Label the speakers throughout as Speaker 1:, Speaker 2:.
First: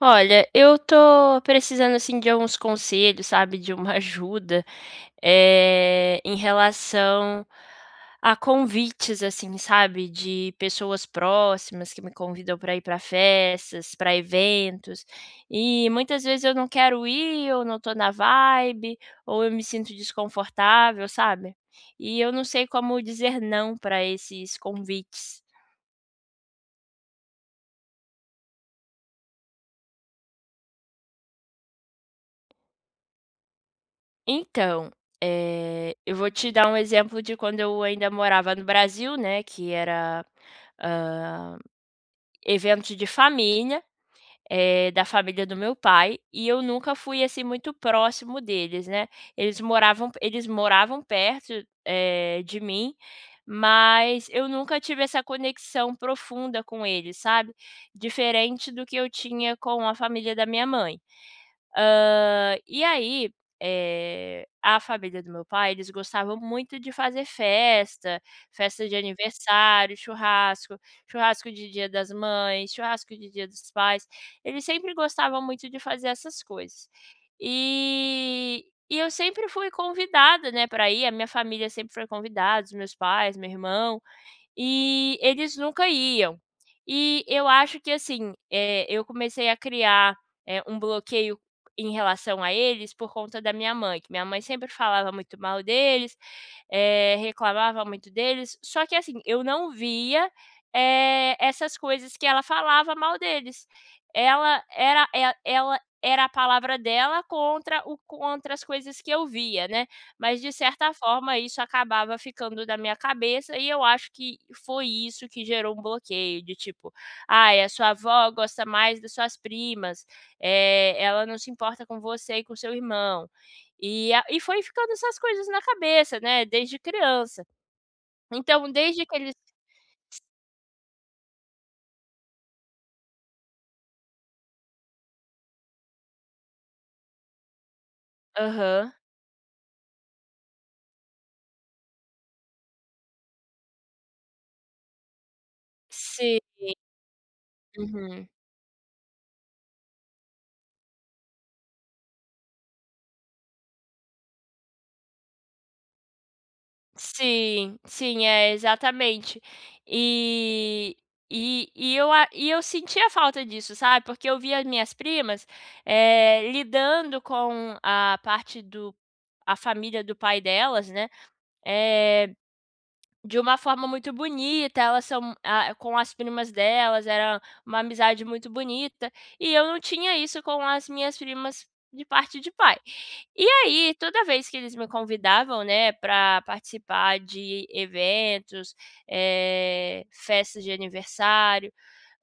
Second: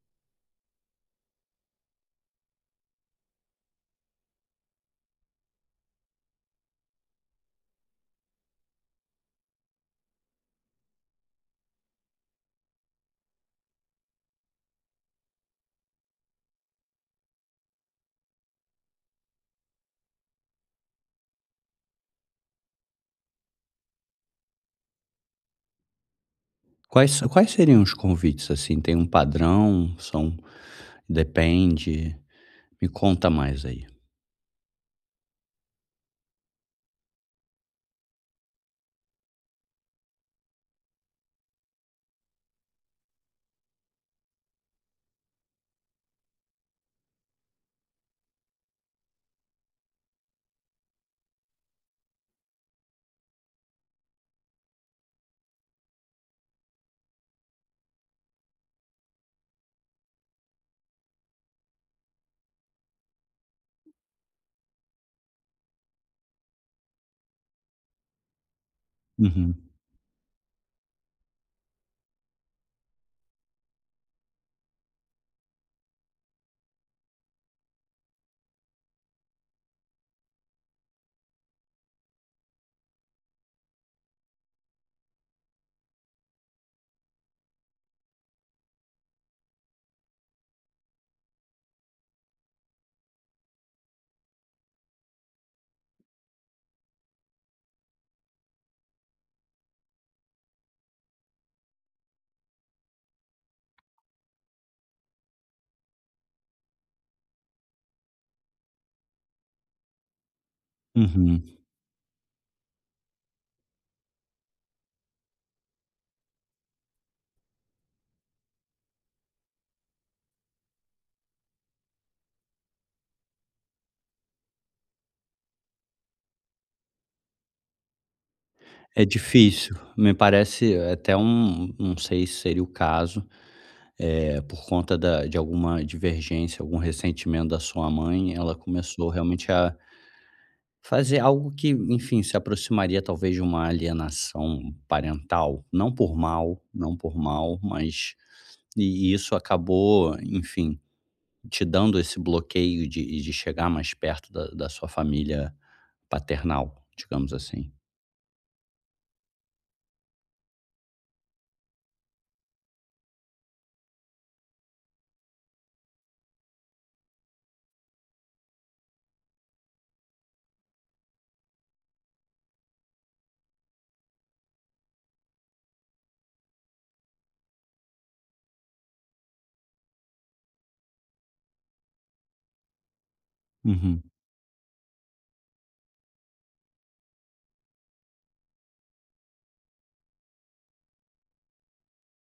Speaker 1: Olha, eu tô precisando assim de alguns conselhos, sabe, de uma ajuda, em relação a convites, assim, sabe, de pessoas próximas que me convidam para ir para festas, para eventos, e muitas vezes eu não quero ir, eu não tô na vibe, ou eu me sinto desconfortável, sabe? E eu não sei como dizer não para esses convites.
Speaker 2: Quais seriam os convites, assim? Tem um padrão? São depende? Me conta mais aí.
Speaker 1: Então, eu vou te dar um exemplo de quando eu ainda morava no Brasil, né, que era, hã, evento de família, da família do meu pai, e eu nunca fui, assim, muito próximo deles, né. Eles moravam perto, de mim, mas eu nunca tive essa conexão profunda com eles, sabe. Diferente do que eu tinha com a família da minha mãe. E aí, a família do meu pai, eles gostavam muito de fazer festa, festa de
Speaker 2: Uhum,
Speaker 1: aniversário, churrasco, churrasco de Dia das Mães, churrasco de Dia dos Pais, eles sempre gostavam muito de fazer essas coisas. E eu sempre fui convidada, né, para ir, a minha família sempre foi convidada, os meus pais, meu irmão. E eles nunca iam. E eu acho que, assim, eu comecei a criar, um bloqueio em relação a eles por conta da minha mãe, que minha mãe sempre falava muito mal deles, reclamava muito deles, só que assim, eu não via, essas coisas que ela falava mal deles. Ela era a palavra dela contra o contra as coisas que eu via, né, mas de certa forma
Speaker 2: uhum.
Speaker 1: isso acabava ficando na minha cabeça e eu acho que foi isso que gerou um bloqueio de tipo: "Ai, a sua avó gosta mais das suas primas, ela não se importa com você e com seu irmão". E foi ficando essas coisas na cabeça, né, desde criança. Então
Speaker 2: É
Speaker 1: desde que eles.
Speaker 2: difícil. Me parece até não sei se seria o caso, por conta da de alguma divergência, algum ressentimento da sua mãe, ela
Speaker 1: Aham.
Speaker 2: começou realmente a fazer algo que, enfim, se aproximaria talvez de uma alienação parental, não por
Speaker 1: Sim,
Speaker 2: mal, não por mal, mas
Speaker 1: uhum.
Speaker 2: e isso acabou, enfim, te dando esse bloqueio de chegar mais perto da sua família paternal, digamos assim.
Speaker 1: Sim, sim, é, exatamente. E e eu sentia falta disso, sabe, porque eu via as minhas primas, lidando com a parte do a família do pai delas, né, eh De uma forma muito bonita, elas são ah, é, com as primas delas, era uma amizade muito bonita, e eu não tinha isso com as minhas primas de parte de pai. E aí,
Speaker 2: Uhum,
Speaker 1: toda vez que eles me convidavam, né, para participar de eventos, festas de aniversário,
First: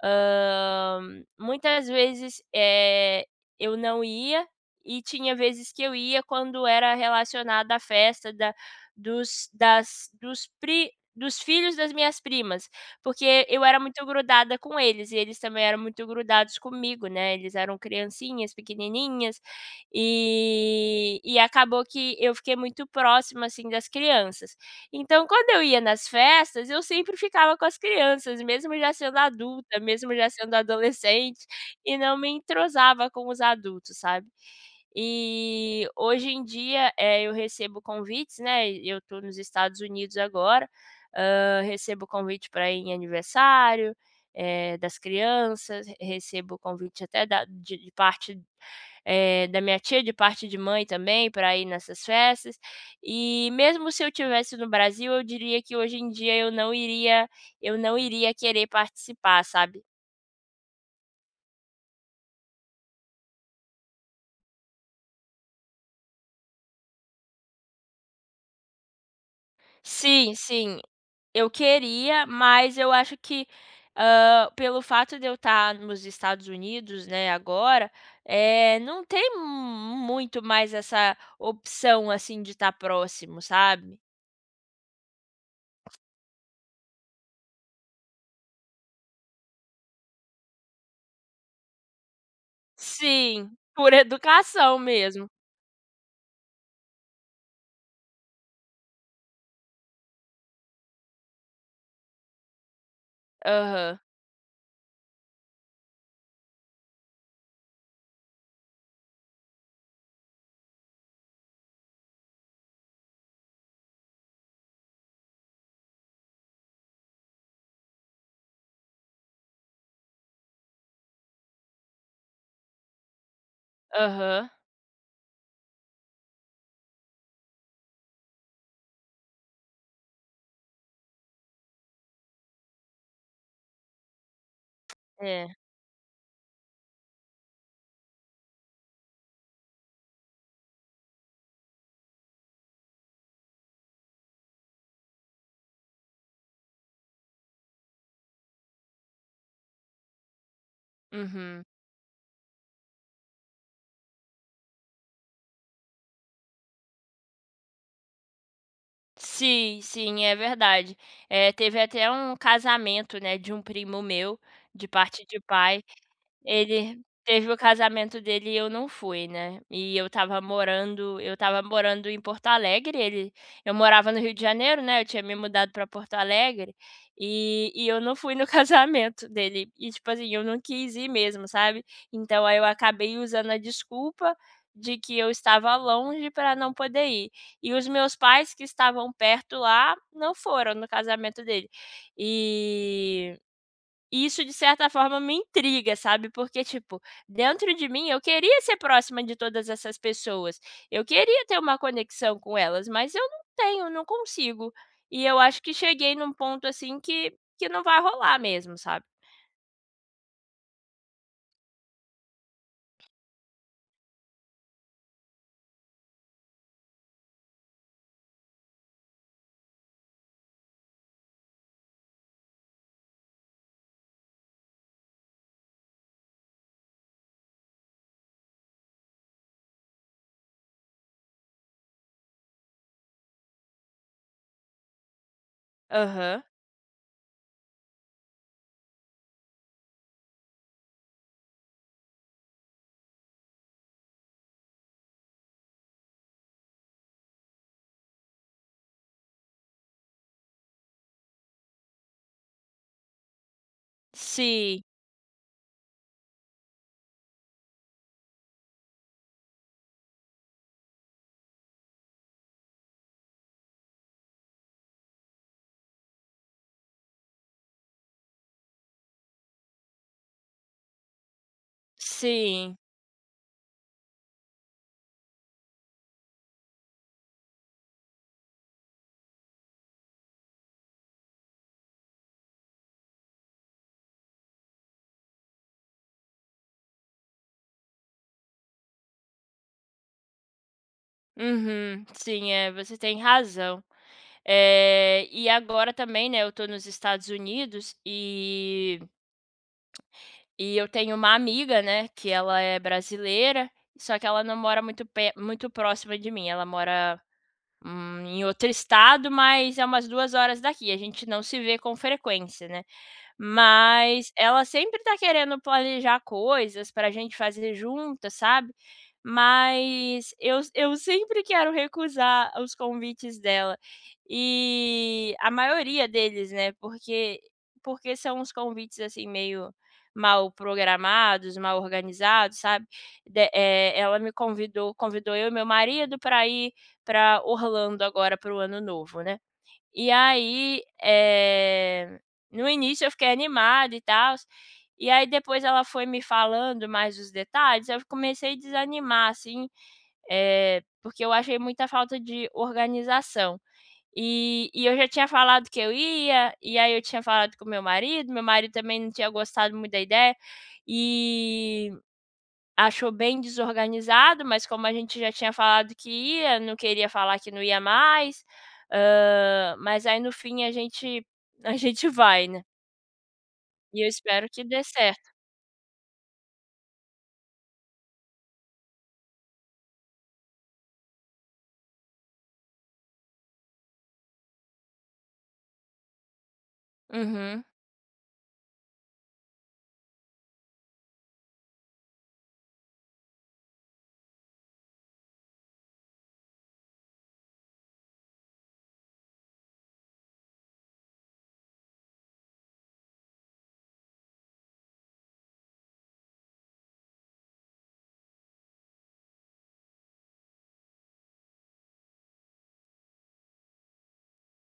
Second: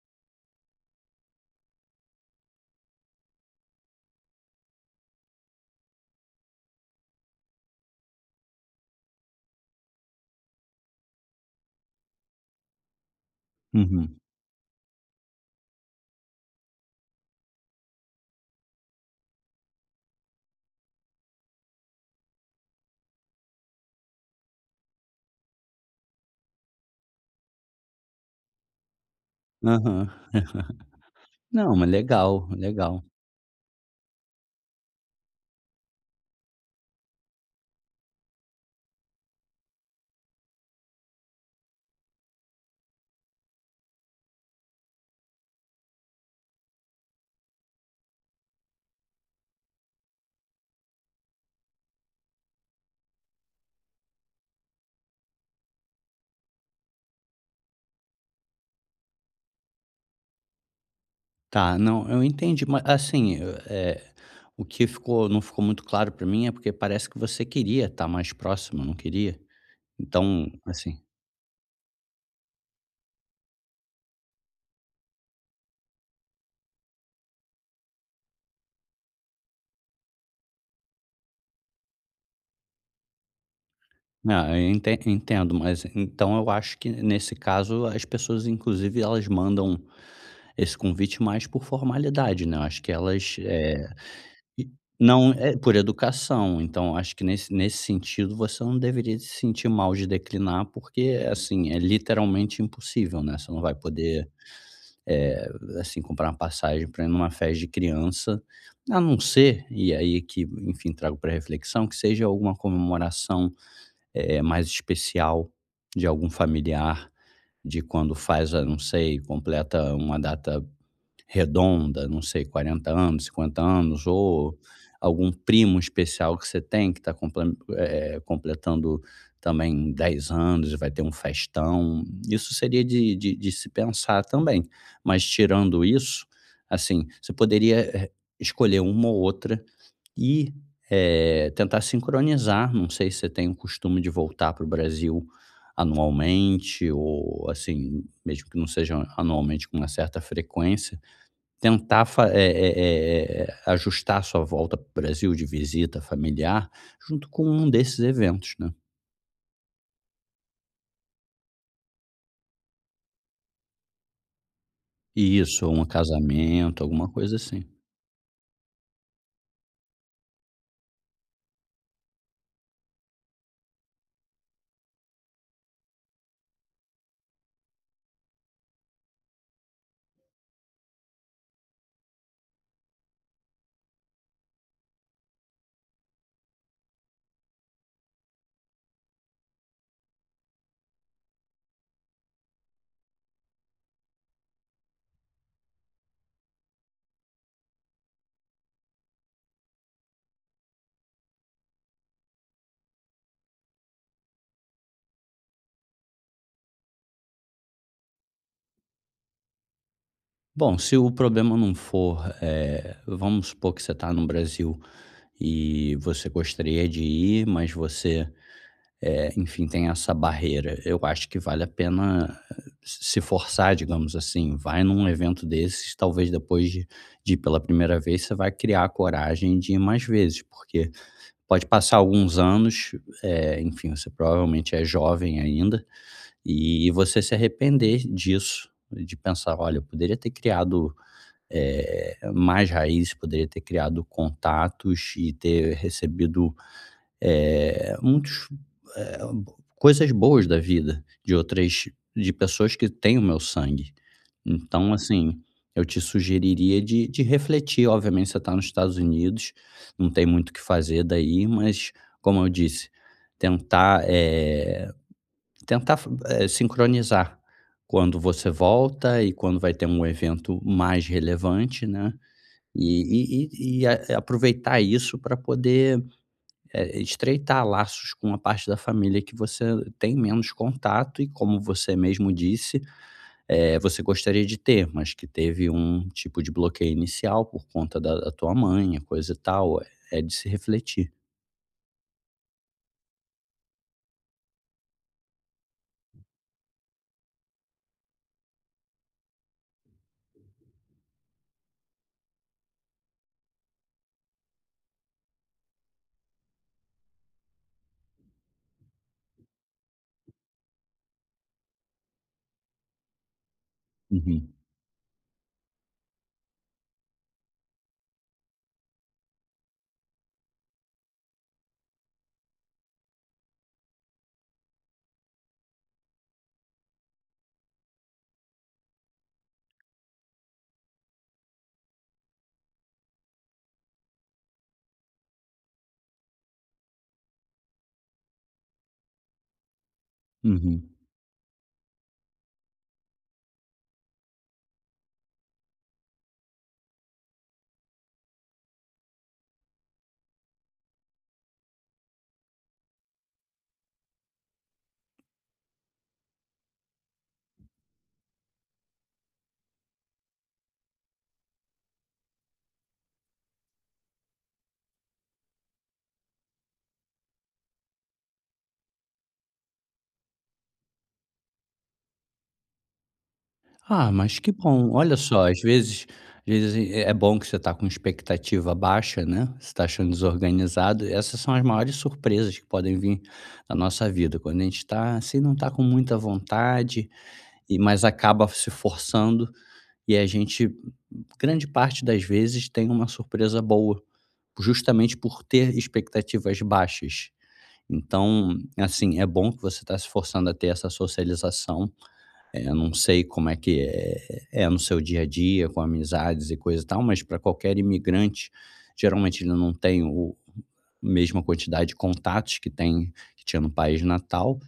Speaker 1: hã, muitas vezes, eu não ia, e tinha vezes que eu ia quando era relacionado à festa da dos das dos pri dos filhos das minhas primas, porque eu era muito
Speaker 2: uhum.
Speaker 1: grudada com eles e eles também eram muito grudados comigo, né, eles eram criancinhas pequenininhas, e acabou que eu fiquei muito próxima, assim, das crianças. Então quando eu ia nas festas, eu sempre ficava com as crianças, mesmo já sendo adulta,
Speaker 2: Aham.
Speaker 1: mesmo já sendo adolescente,
Speaker 2: Não, mas
Speaker 1: e não me
Speaker 2: legal, legal.
Speaker 1: entrosava com os adultos, sabe. E hoje em dia, eu recebo convites, né, eu estou nos Estados Unidos agora, recebo convite para ir em aniversário, das crianças, recebo convite até da de parte, da minha tia, de parte de mãe também, para ir nessas festas. E mesmo se eu tivesse no Brasil, eu diria que hoje em dia eu não iria querer participar, sabe.
Speaker 2: Tá, não, eu entendi, mas assim, o que ficou não ficou muito claro pra mim é porque parece que você queria estar mais próximo, não queria?
Speaker 1: Sim,
Speaker 2: Então,
Speaker 1: sim.
Speaker 2: assim,
Speaker 1: Eu queria, mas eu acho que, pelo fato de eu estar nos Estados Unidos, né, agora, não tem muito mais essa opção, assim, de estar próximo, sabe.
Speaker 2: não, eu entendo, mas então eu acho que nesse caso as pessoas inclusive elas mandam esse convite mais por formalidade, né, eu acho que elas,
Speaker 1: Sim,
Speaker 2: eh
Speaker 1: por
Speaker 2: E
Speaker 1: educação mesmo.
Speaker 2: não, é por educação, então acho que nesse sentido você não deveria se sentir mal de declinar, porque, assim, é literalmente impossível, né, você não vai
Speaker 1: Aham,
Speaker 2: poder, eh, assim, comprar uma passagem para ir numa festa de criança, a não ser, e aí que, enfim, trago para reflexão, que seja alguma comemoração, mais especial de algum familiar, de quando faz, ah, não sei, completa uma data redonda, não sei, 40 anos, 50 anos,
Speaker 1: aham.
Speaker 2: ou algum primo especial que você tem que está completando também 10 anos e vai ter um festão. Isso seria de se pensar também, mas
Speaker 1: É,
Speaker 2: tirando isso, assim, você poderia, escolher uma ou outra e, tentar sincronizar, não sei se você tem o costume de voltar para o Brasil anualmente ou, assim, mesmo que não seja anualmente, com uma certa frequência.
Speaker 1: uhum.
Speaker 2: Tentar fa eh eh eh, Ajustar a sua volta para o Brasil de visita familiar, junto com um desses eventos, né.
Speaker 1: Sim, sim, é verdade. Teve até um casamento, né, de um primo meu, de parte de
Speaker 2: Isso,
Speaker 1: pai.
Speaker 2: um casamento,
Speaker 1: Ele
Speaker 2: alguma coisa
Speaker 1: teve o
Speaker 2: assim.
Speaker 1: casamento dele e eu não fui, né, e eu estava morando em Porto Alegre, ele eu morava no Rio de Janeiro, né, eu tinha me mudado pra Porto Alegre, e eu não fui no casamento dele, e tipo assim, eu não quis ir mesmo, sabe. Então aí eu acabei usando a desculpa de que eu estava longe pra não poder ir. E os meus pais que estavam perto lá, não foram no casamento dele. E e isso de certa forma me intriga, sabe, porque, tipo, dentro de mim eu queria ser próxima de todas essas pessoas, eu queria ter uma conexão com elas, mas eu não tenho, não consigo. E eu acho que cheguei num ponto, assim, que não vai rolar mesmo, sabe.
Speaker 2: Bom, se o problema não for, vamos supor que você está no Brasil e você gostaria de ir, mas você, enfim, tem essa barreira. Eu acho que vale a pena se forçar, digamos assim. Vai num evento desses, talvez depois de ir pela primeira vez, você vai criar a coragem de ir mais vezes, porque pode passar alguns anos, você provavelmente é jovem ainda,
Speaker 1: Aham.
Speaker 2: e você se arrepender disso, de pensar: "Olha, eu poderia ter criado, mais raízes, poderia ter criado contatos e ter recebido eh, muitos, eh, coisas boas da vida, de pessoas que têm o meu sangue.
Speaker 1: Sim,
Speaker 2: Então, assim, eu te sugeriria de refletir. Obviamente, você está nos Estados Unidos, não tem muito o que fazer daí, mas, como eu disse, tentar, tentar sincronizar quando você volta e quando vai ter um evento mais relevante, né,
Speaker 1: sim.
Speaker 2: e e e a aproveitar isso para poder, estreitar laços com a parte da família que você tem menos contato e, como você mesmo disse, você gostaria de ter, mas que teve um tipo de bloqueio inicial por conta da tua mãe, coisa e tal. É é de se refletir.
Speaker 1: Uhum. Sim, é, você tem razão. E agora também, né, eu tô nos Estados Unidos e eu tenho uma amiga, né, que ela é brasileira, só que ela não mora muito próxima de mim, ela mora, em outro estado, mas é umas 2 horas daqui, a gente não se vê com frequência, né. Mas
Speaker 2: Uhum,
Speaker 1: ela sempre tá querendo planejar coisas pra gente fazer juntas, sabe. Mas eu sempre quero recusar os convites dela. E a maioria deles, né, porque são uns convites, assim, meio mal programados, mal organizados, sabe. Ela me convidou eu e meu marido para ir para Orlando agora para o ano novo, né. E aí,
Speaker 2: uhum.
Speaker 1: no início eu fiquei animada e tal e aí depois ela foi me falando mais os detalhes, eu comecei a desanimar, assim, porque eu achei muita falta de organização. E eu já tinha falado que eu ia, e aí eu tinha falado com meu marido também não tinha gostado muito da ideia, e achou bem desorganizado, mas como a gente já tinha falado que ia, não queria falar que não ia mais, mas aí no fim a gente a gente vai, né. E eu
Speaker 2: Ah, mas
Speaker 1: espero
Speaker 2: que
Speaker 1: que dê
Speaker 2: bom. Olha
Speaker 1: certo.
Speaker 2: só, às vezes é bom que você está com expectativa baixa, né, você tá achando desorganizado. Essas são as maiores surpresas que podem vir na nossa vida, quando a gente está assim, não está com muita vontade,
Speaker 1: Uhum.
Speaker 2: e mas acaba se forçando e a gente, grande parte das vezes, tem uma surpresa boa, justamente por ter expectativas baixas. Então, assim, é bom que você está se forçando a ter essa socialização, eu não sei como é que é no seu dia a dia, com amizades e coisa e tal, mas para qualquer imigrante, geralmente ele não tem o a mesma quantidade de contatos que tinha no país natal,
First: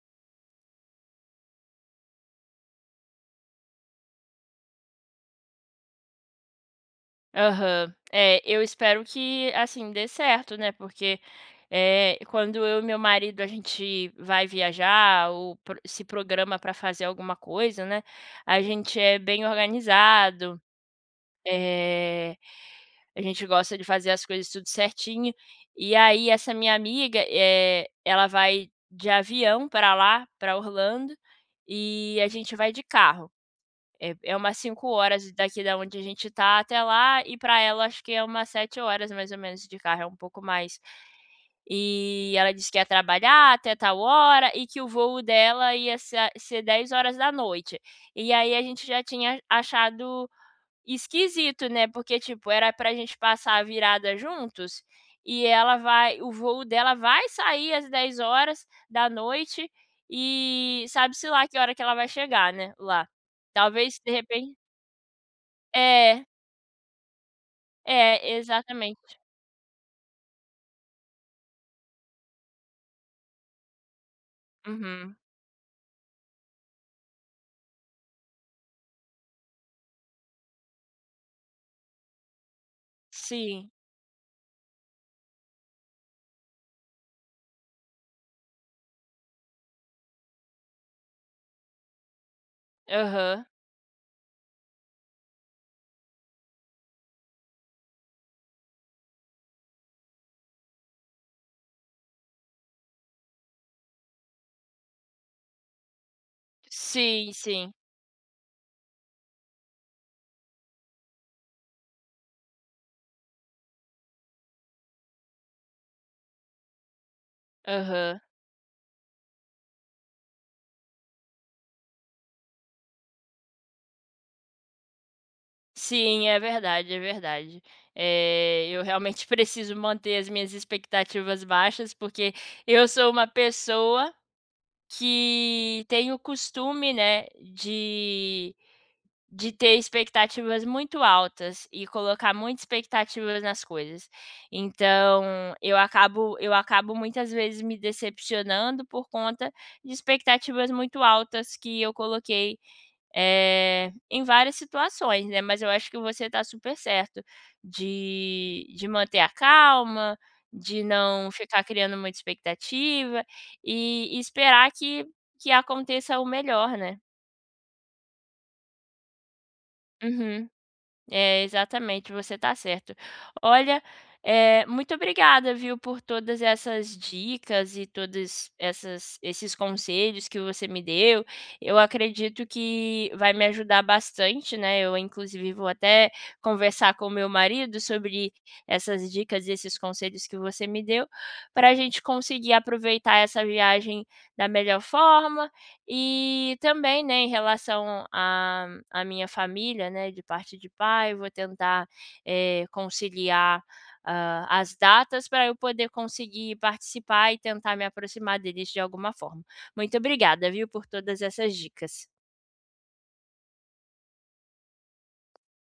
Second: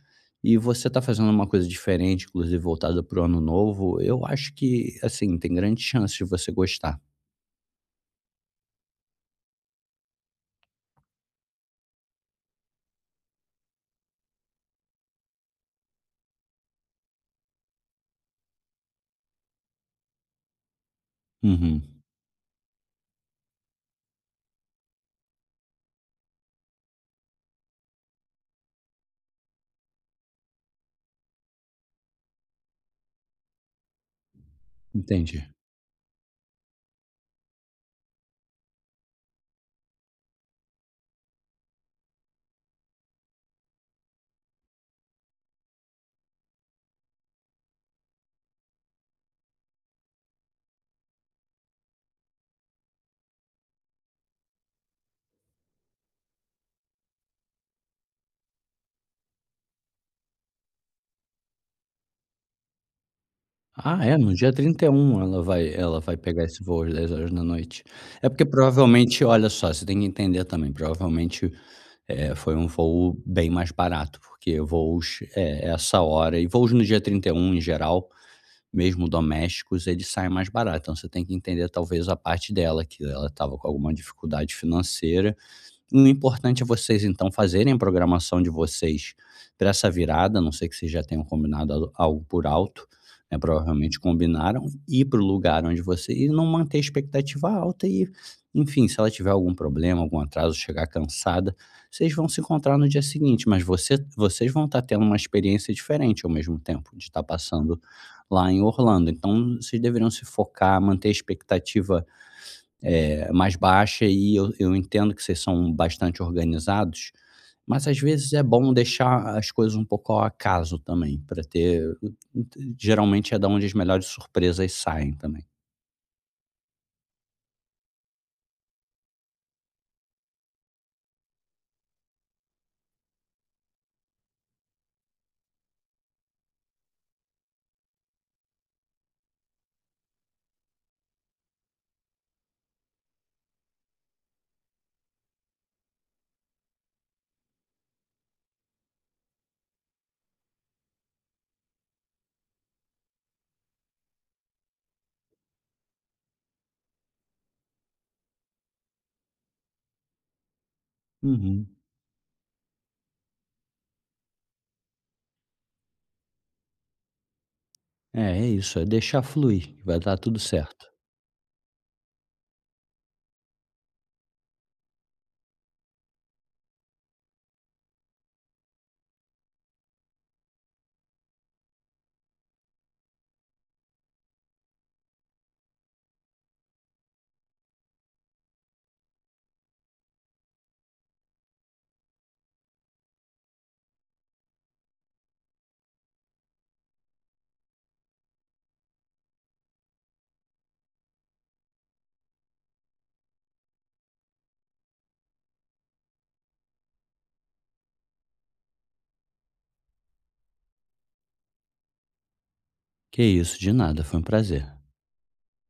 Speaker 2: e você está fazendo uma coisa diferente, inclusive voltada para o ano novo, eu acho que, assim, tem grande chance de você gostar.
Speaker 1: Aham. É, eu espero que, assim, dê certo, né, porque, quando eu e meu marido a gente vai viajar ou pro se programa pra fazer alguma coisa, né, a gente é bem organizado.
Speaker 2: Uhum,
Speaker 1: Eh, a gente gosta de fazer as coisas tudo certinho. E aí essa minha amiga, é ela vai de avião para lá, para Orlando, e a gente vai de carro. É umas 5 horas
Speaker 2: entendi.
Speaker 1: daqui da onde a gente tá até lá, e para ela acho que é umas 7 horas mais ou menos de carro, é um pouco mais. E ela disse que ia trabalhar até tal hora e que o voo dela ia ser 10 horas da noite. E aí a gente já tinha achado esquisito, né, porque, tipo, era pra gente passar a virada juntos, e ela vai o voo dela vai sair às 10 horas da noite e sabe-se lá que hora que ela vai chegar, né, lá. Talvez
Speaker 2: Ah,
Speaker 1: de
Speaker 2: é, no dia
Speaker 1: repente.
Speaker 2: 31 ela vai
Speaker 1: É,
Speaker 2: pegar esse voo às 10 horas da noite. É
Speaker 1: é,
Speaker 2: porque
Speaker 1: exatamente.
Speaker 2: provavelmente olha só, você tem que entender também, provavelmente, foi um voo bem mais barato, porque
Speaker 1: Uhum.
Speaker 2: voos, é essa hora e voos no dia 31 em geral, mesmo domésticos, eles saem mais barato, então você tem que entender talvez a parte dela, que ela estava com
Speaker 1: Sim.
Speaker 2: alguma dificuldade financeira. O importante é vocês, então, fazerem a programação de vocês para essa virada, a não sei que vocês já tenham combinado al algo por alto, né,
Speaker 1: Aham.
Speaker 2: provavelmente combinaram, ir para o lugar onde você e não manter a expectativa alta e, enfim, se ela tiver algum problema, algum atraso, chegar cansada, vocês vão se encontrar no dia seguinte, mas você vocês vão estar tendo uma experiência diferente ao mesmo tempo de estar
Speaker 1: Sim, sim.
Speaker 2: passando lá em Orlando. Então, vocês deveriam se focar, manter a expectativa, mais baixa e eu entendo que vocês são bastante organizados, mas às
Speaker 1: Aham.
Speaker 2: vezes é bom deixar as coisas um pouco ao acaso também, para ter geralmente é da onde as melhores surpresas saem também.
Speaker 1: Sim, é verdade, é verdade. Eu realmente preciso manter as minhas expectativas baixas, porque eu sou uma pessoa que tem o costume, né, de ter expectativas muito altas e colocar muitas expectativas nas coisas. Então, eu acabo muitas vezes me decepcionando por conta de expectativas muito altas que eu coloquei em várias situações, né, mas eu acho que você está super certo de manter a calma, de não ficar
Speaker 2: Uhum.
Speaker 1: criando muita expectativa e esperar que aconteça o melhor, né.
Speaker 2: É, é isso, é deixar fluir, vai dar tudo
Speaker 1: Uhum.
Speaker 2: certo.
Speaker 1: É, exatamente, você tá certo. Olha, muito obrigada, viu, por todas essas dicas e todos essas esses conselhos que você me deu. Eu acredito que vai me ajudar bastante, né, eu inclusive vou até conversar com o meu marido sobre essas dicas e esses conselhos que você me deu, para a gente conseguir aproveitar essa viagem da melhor forma e também, né, em relação à minha família, né, de parte de pai, vou tentar, conciliar, as datas para eu poder conseguir participar e tentar me aproximar deles de alguma forma. Muito obrigada, viu, por todas essas dicas.
Speaker 2: Que isso, de nada, foi um prazer.